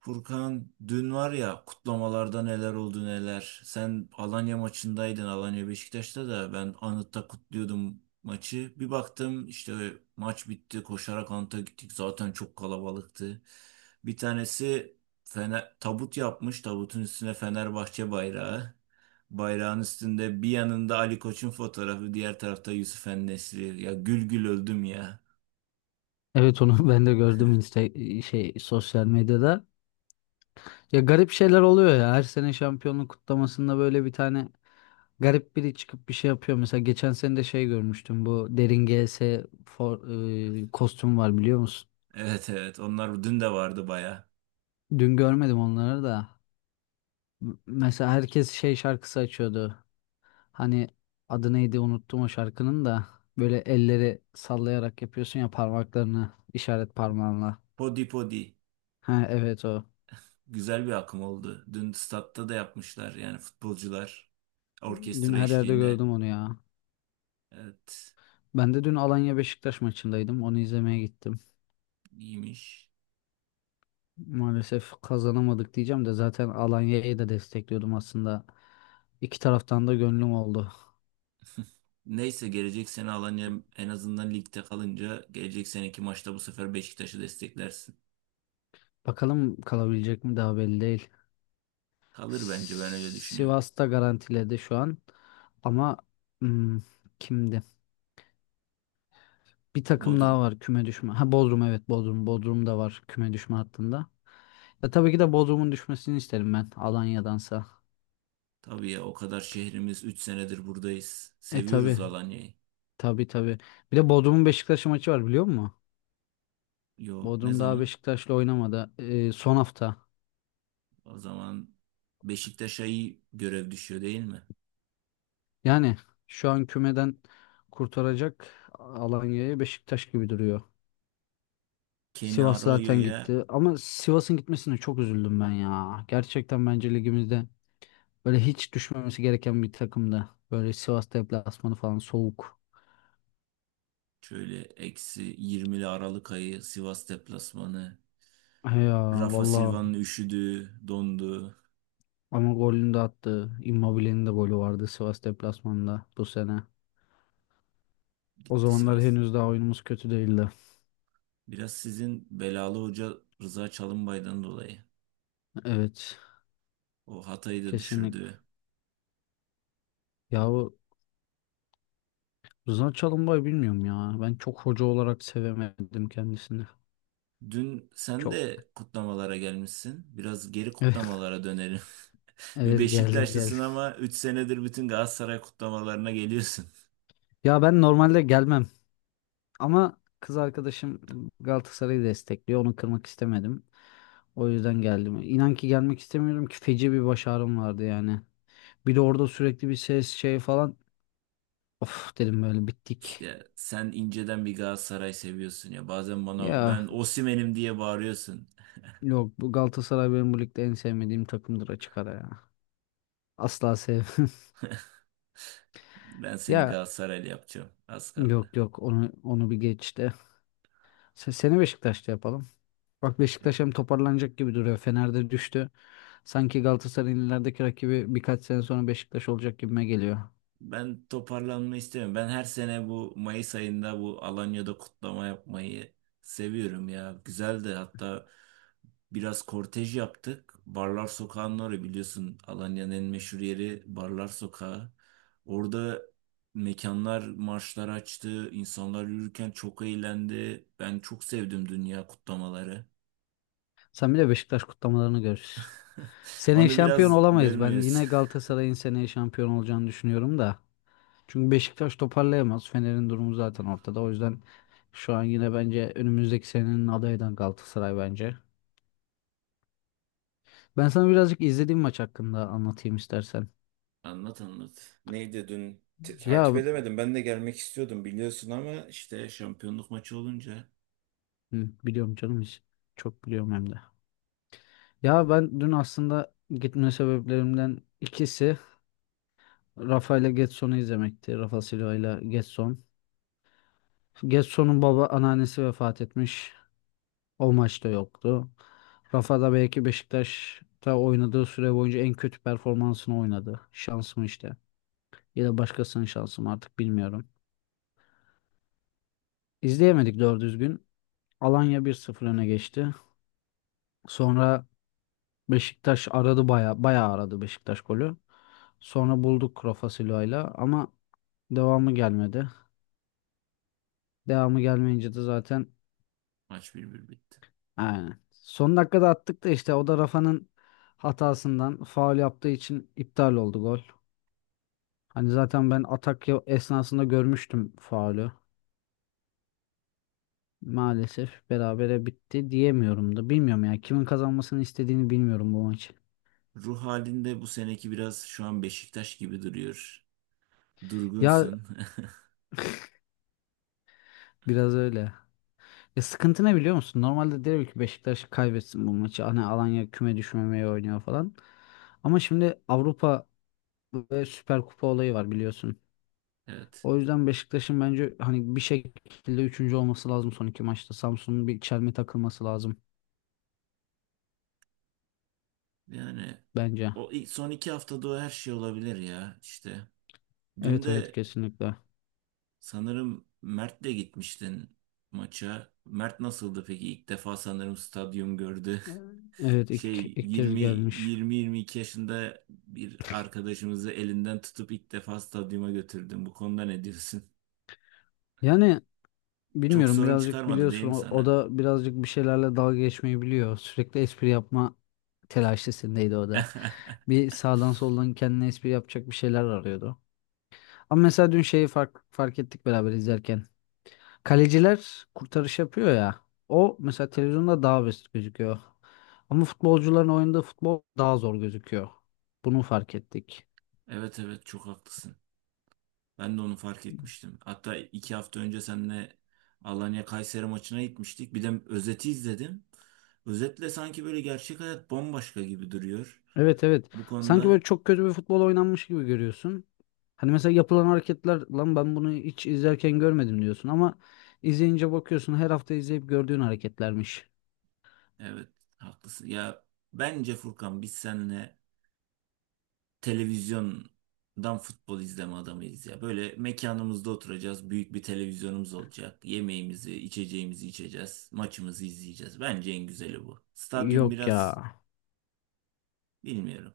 Furkan dün var ya kutlamalarda neler oldu neler. Sen Alanya maçındaydın, Alanya Beşiktaş'ta da ben Anıt'ta kutluyordum maçı. Bir baktım işte maç bitti, koşarak Anıt'a gittik, zaten çok kalabalıktı. Bir tanesi fener, tabut yapmış, tabutun üstüne Fenerbahçe bayrağı. Bayrağın üstünde bir yanında Ali Koç'un fotoğrafı, diğer tarafta Yusuf en... Ya, gül gül öldüm ya. Evet onu ben de gördüm Insta sosyal medyada. Ya garip şeyler oluyor ya. Her sene şampiyonluk kutlamasında böyle bir tane garip biri çıkıp bir şey yapıyor. Mesela geçen sene de şey görmüştüm. Bu Derin GS for, kostüm var biliyor musun? Evet evet, onlar dün de vardı baya. Dün görmedim onları da. Mesela herkes şey şarkısı açıyordu. Hani adı neydi unuttum o şarkının da. Böyle elleri sallayarak yapıyorsun ya parmaklarını işaret parmağınla. Podi podi. Ha evet o. Güzel bir akım oldu. Dün statta da yapmışlar, yani futbolcular Dün orkestra her yerde eşliğinde. gördüm onu ya. Evet, Ben de dün Alanya Beşiktaş maçındaydım. Onu izlemeye gittim. iyiymiş. Maalesef kazanamadık diyeceğim de zaten Alanya'yı da destekliyordum aslında. İki taraftan da gönlüm oldu. Neyse, gelecek sene Alanya en azından ligde kalınca gelecek seneki maçta bu sefer Beşiktaş'ı desteklersin. Bakalım kalabilecek mi daha belli değil. Kalır bence, ben öyle düşünüyorum. Sivas'ta garantiledi şu an. Ama hmm, kimdi? Bir takım daha Bodrum. var küme düşme. Ha Bodrum evet Bodrum. Bodrum da var küme düşme hattında. Ya tabii ki de Bodrum'un düşmesini isterim ben Alanya'dansa. Tabii ya, o kadar şehrimiz, 3 senedir buradayız. E tabii Seviyoruz Alanya'yı. tabii tabii. Bir de Bodrum'un Beşiktaş'ı maçı var biliyor musun? Yok, ne Bodrum daha zaman? Beşiktaş'la oynamadı. Son hafta. O zaman Beşiktaş'a iyi görev düşüyor değil mi? Yani şu an kümeden kurtaracak Alanya'ya Beşiktaş gibi duruyor. Kenny Sivas zaten Arroyo'ya... gitti. Ama Sivas'ın gitmesine çok üzüldüm ben ya. Gerçekten bence ligimizde böyle hiç düşmemesi gereken bir takımdı. Böyle Sivas deplasmanı falan soğuk. Şöyle eksi 20'li Aralık ayı Sivas deplasmanı. He ya Rafa valla. Silva'nın üşüdü, dondu. Ama golünü de attı. Immobile'nin de golü vardı Sivas deplasmanında bu sene. O Gitti zamanlar Sivas. henüz daha oyunumuz kötü değildi. Biraz sizin belalı hoca Rıza Çalınbay'dan dolayı. Evet. O Hatay'ı da Kesinlikle. düşürdü. Ya Rıza Çalımbay bilmiyorum ya. Ben çok hoca olarak sevemedim kendisini. Dün sen Çok. de kutlamalara gelmişsin. Biraz geri Evet, kutlamalara dönelim. Bir evet, geldim geldim. Beşiktaşlısın ama 3 senedir bütün Galatasaray kutlamalarına geliyorsun. Ya ben normalde gelmem ama kız arkadaşım Galatasaray'ı destekliyor. Onu kırmak istemedim. O yüzden geldim. İnan ki gelmek istemiyorum ki feci bir baş ağrım vardı yani. Bir de orada sürekli bir ses şey falan. Of Ya, dedim böyle bittik. ya sen inceden bir Galatasaray seviyorsun ya. Bazen bana Ya ben Osimhen'im diye bağırıyorsun. yok bu Galatasaray benim bu ligde en sevmediğim takımdır açık ara ya. Asla sevmem. Ben seni Ya Galatasaraylı yapacağım. Az yok kaldı. yok onu bir geçti. Seni Beşiktaş'ta yapalım. Bak Beşiktaş hem toparlanacak gibi duruyor. Fener'de düştü. Sanki Galatasaray'ın ilerideki rakibi birkaç sene sonra Beşiktaş olacak gibime geliyor. Ben toparlanma istemiyorum. Ben her sene bu Mayıs ayında bu Alanya'da kutlama yapmayı seviyorum ya. Güzeldi, hatta biraz kortej yaptık. Barlar Sokağı'nın orayı biliyorsun, Alanya'nın en meşhur yeri Barlar Sokağı. Orada mekanlar marşlar açtı. İnsanlar yürürken çok eğlendi. Ben çok sevdim dünya kutlamaları. Sen bir de Beşiktaş kutlamalarını görürsün. Seneye Onu şampiyon biraz olamayız. Ben görmüyoruz. yine Galatasaray'ın seneye şampiyon olacağını düşünüyorum da. Çünkü Beşiktaş toparlayamaz. Fener'in durumu zaten ortada. O yüzden şu an yine bence önümüzdeki senenin adayı da Galatasaray bence. Ben sana birazcık izlediğim maç hakkında anlatayım istersen. Anlat anlat. Neydi dün? Ya Takip edemedim. Ben de gelmek istiyordum biliyorsun, ama işte şampiyonluk maçı olunca... hı, biliyorum canım hiç. Çok biliyorum hem de. Ya ben dün aslında gitme sebeplerimden ikisi Rafa ile Getson'u izlemekti. Rafa Silva ile Getson. Getson'un baba anneannesi vefat etmiş. O maçta yoktu. Rafa da belki Beşiktaş'ta oynadığı süre boyunca en kötü performansını oynadı. Şans mı işte. Ya da başkasının şansı mı artık bilmiyorum. İzleyemedik doğru düzgün. Alanya bir sıfır öne geçti. Sonra Beşiktaş aradı baya baya aradı Beşiktaş golü. Sonra bulduk Rafa Silva'yla ama devamı gelmedi. Devamı gelmeyince de zaten Maç 1-1 bitti. aynen. Son dakikada attık da işte o da Rafa'nın hatasından faul yaptığı için iptal oldu gol. Hani zaten ben atak esnasında görmüştüm faulü. Maalesef berabere bitti diyemiyorum da. Bilmiyorum ya kimin kazanmasını istediğini bilmiyorum bu maçı. Ruh halinde bu seneki biraz şu an Beşiktaş gibi duruyor. Ya Durgunsun. biraz öyle. Ya sıkıntı ne biliyor musun? Normalde derim ki Beşiktaş kaybetsin bu maçı. Hani Alanya küme düşmemeye oynuyor falan. Ama şimdi Avrupa ve Süper Kupa olayı var biliyorsun. Evet. O yüzden Beşiktaş'ın bence hani bir şekilde üçüncü olması lazım son iki maçta. Samsun'un bir çelme takılması lazım Yani bence. o son iki haftada o her şey olabilir ya işte. Dün Evet evet de kesinlikle. sanırım Mert'le gitmiştin maça. Mert nasıldı peki? İlk defa sanırım stadyum gördü. Evet evet, ilk kez 20 gelmiş. 20 22 yaşında bir arkadaşımızı elinden tutup ilk defa stadyuma götürdüm. Bu konuda ne diyorsun? Yani Çok bilmiyorum sorun birazcık çıkarmadı değil biliyorsun mi o sana? da birazcık bir şeylerle dalga geçmeyi biliyor. Sürekli espri yapma telaşesindeydi o da. Bir sağdan soldan kendine espri yapacak bir şeyler arıyordu. Ama mesela dün şeyi fark ettik beraber izlerken. Kaleciler kurtarış yapıyor ya. O mesela televizyonda daha basit gözüküyor. Ama futbolcuların oynadığı futbol daha zor gözüküyor. Bunu fark ettik. Evet evet, çok haklısın. Ben de onu fark etmiştim. Hatta iki hafta önce seninle Alanya Kayseri maçına gitmiştik. Bir de özeti izledim. Özetle sanki böyle gerçek hayat bambaşka gibi duruyor. Evet evet. Bu Sanki konuda böyle çok kötü bir futbol oynanmış gibi görüyorsun. Hani mesela yapılan hareketler lan ben bunu hiç izlerken görmedim diyorsun ama izleyince bakıyorsun her hafta izleyip gördüğün hareketlermiş. evet, haklısın. Ya bence Furkan, biz seninle televizyondan futbol izleme adamıyız ya. Böyle mekanımızda oturacağız. Büyük bir televizyonumuz olacak. Yemeğimizi, içeceğimizi içeceğiz. Maçımızı izleyeceğiz. Bence en güzeli bu. Stadyum Yok ya. biraz bilmiyorum.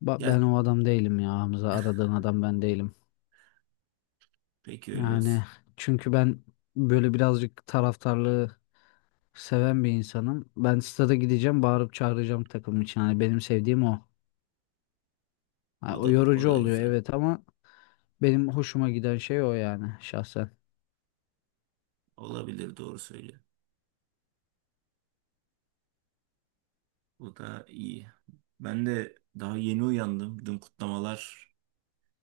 Ben Ya o adam değilim ya Hamza. Aradığın adam ben değilim. peki, öyle Yani olsun. çünkü ben böyle birazcık taraftarlığı seven bir insanım. Ben stada gideceğim, bağırıp çağıracağım takım için. Hani benim sevdiğim o. Ha, O o da o yorucu da oluyor güzel. evet ama benim hoşuma giden şey o yani şahsen. Olabilir, doğru söylüyor. Bu da iyi. Ben de daha yeni uyandım. Dün kutlamalar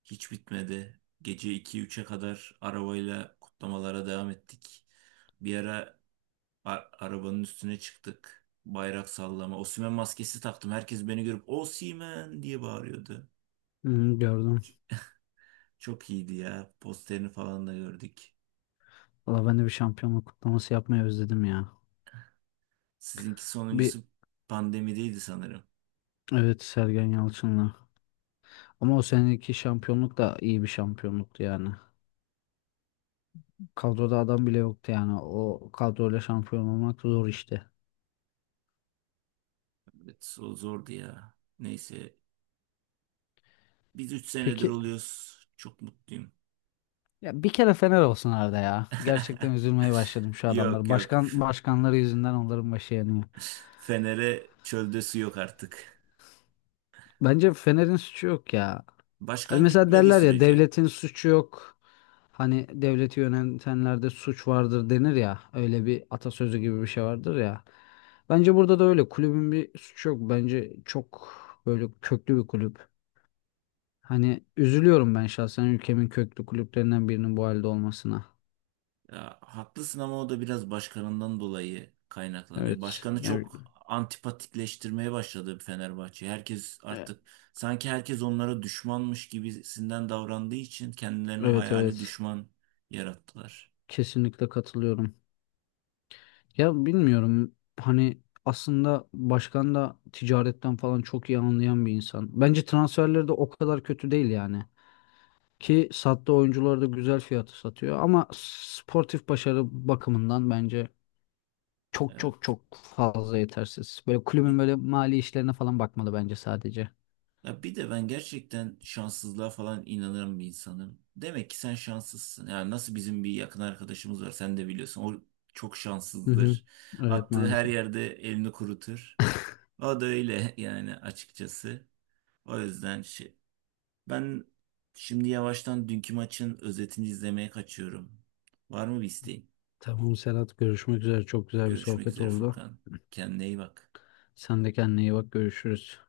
hiç bitmedi. Gece iki üçe kadar arabayla kutlamalara devam ettik. Bir ara arabanın üstüne çıktık. Bayrak sallama. Osimhen maskesi taktım. Herkes beni görüp Osimhen diye bağırıyordu. Hmm, gördüm. Çok iyiydi ya. Posterini falan da gördük. Valla ben de bir şampiyonluk kutlaması yapmayı özledim ya. Sizinki Bir sonuncusu pandemideydi sanırım. evet Sergen Yalçın'la. Ama o seneki şampiyonluk da iyi bir şampiyonluktu yani. Kadroda adam bile yoktu yani. O kadroyla şampiyon olmak zor işte. Evet, o zordu ya. Neyse. Biz 3 senedir Peki oluyoruz. Çok mutluyum. ya bir kere Fener olsun arada ya. Gerçekten üzülmeye başladım şu Yok adamları. yok. Başkan başkanları yüzünden onların başı yanıyor. Fener'e çölde su yok artık. Bence Fener'in suçu yok ya. Hani Başkan mesela gitmediği derler ya sürece. devletin suçu yok. Hani devleti yönetenlerde suç vardır denir ya. Öyle bir atasözü gibi bir şey vardır ya. Bence burada da öyle. Kulübün bir suçu yok. Bence çok böyle köklü bir kulüp. Hani üzülüyorum ben şahsen ülkemin köklü kulüplerinden birinin bu halde olmasına. Ya haklısın, ama o da biraz başkanından dolayı kaynaklanıyor. Evet. Başkanı çok antipatikleştirmeye başladı Fenerbahçe. Herkes e, artık sanki herkes onlara düşmanmış gibisinden davrandığı için kendilerine evet hayali evet. düşman yarattılar. Kesinlikle katılıyorum. Ya bilmiyorum hani aslında başkan da ticaretten falan çok iyi anlayan bir insan. Bence transferleri de o kadar kötü değil yani. Ki sattığı oyuncuları da güzel fiyatı satıyor ama sportif başarı bakımından bence çok çok Evet. çok fazla yetersiz. Böyle kulübün Bir, böyle mali işlerine falan bakmalı bence sadece. ya bir de ben gerçekten şanssızlığa falan inanan bir insanım. Demek ki sen şanssızsın. Yani nasıl, bizim bir yakın arkadaşımız var sen de biliyorsun. O çok Hı hı. şanssızdır. Evet Attığı her maalesef. yerde elini kurutur. O da öyle yani, açıkçası. O yüzden ben şimdi yavaştan dünkü maçın özetini izlemeye kaçıyorum. Var mı bir isteğin? Tamam Serhat görüşmek üzere. Çok güzel bir Görüşmek sohbet üzere oldu. Furkan. Kendine iyi bak. Sen de kendine iyi bak görüşürüz.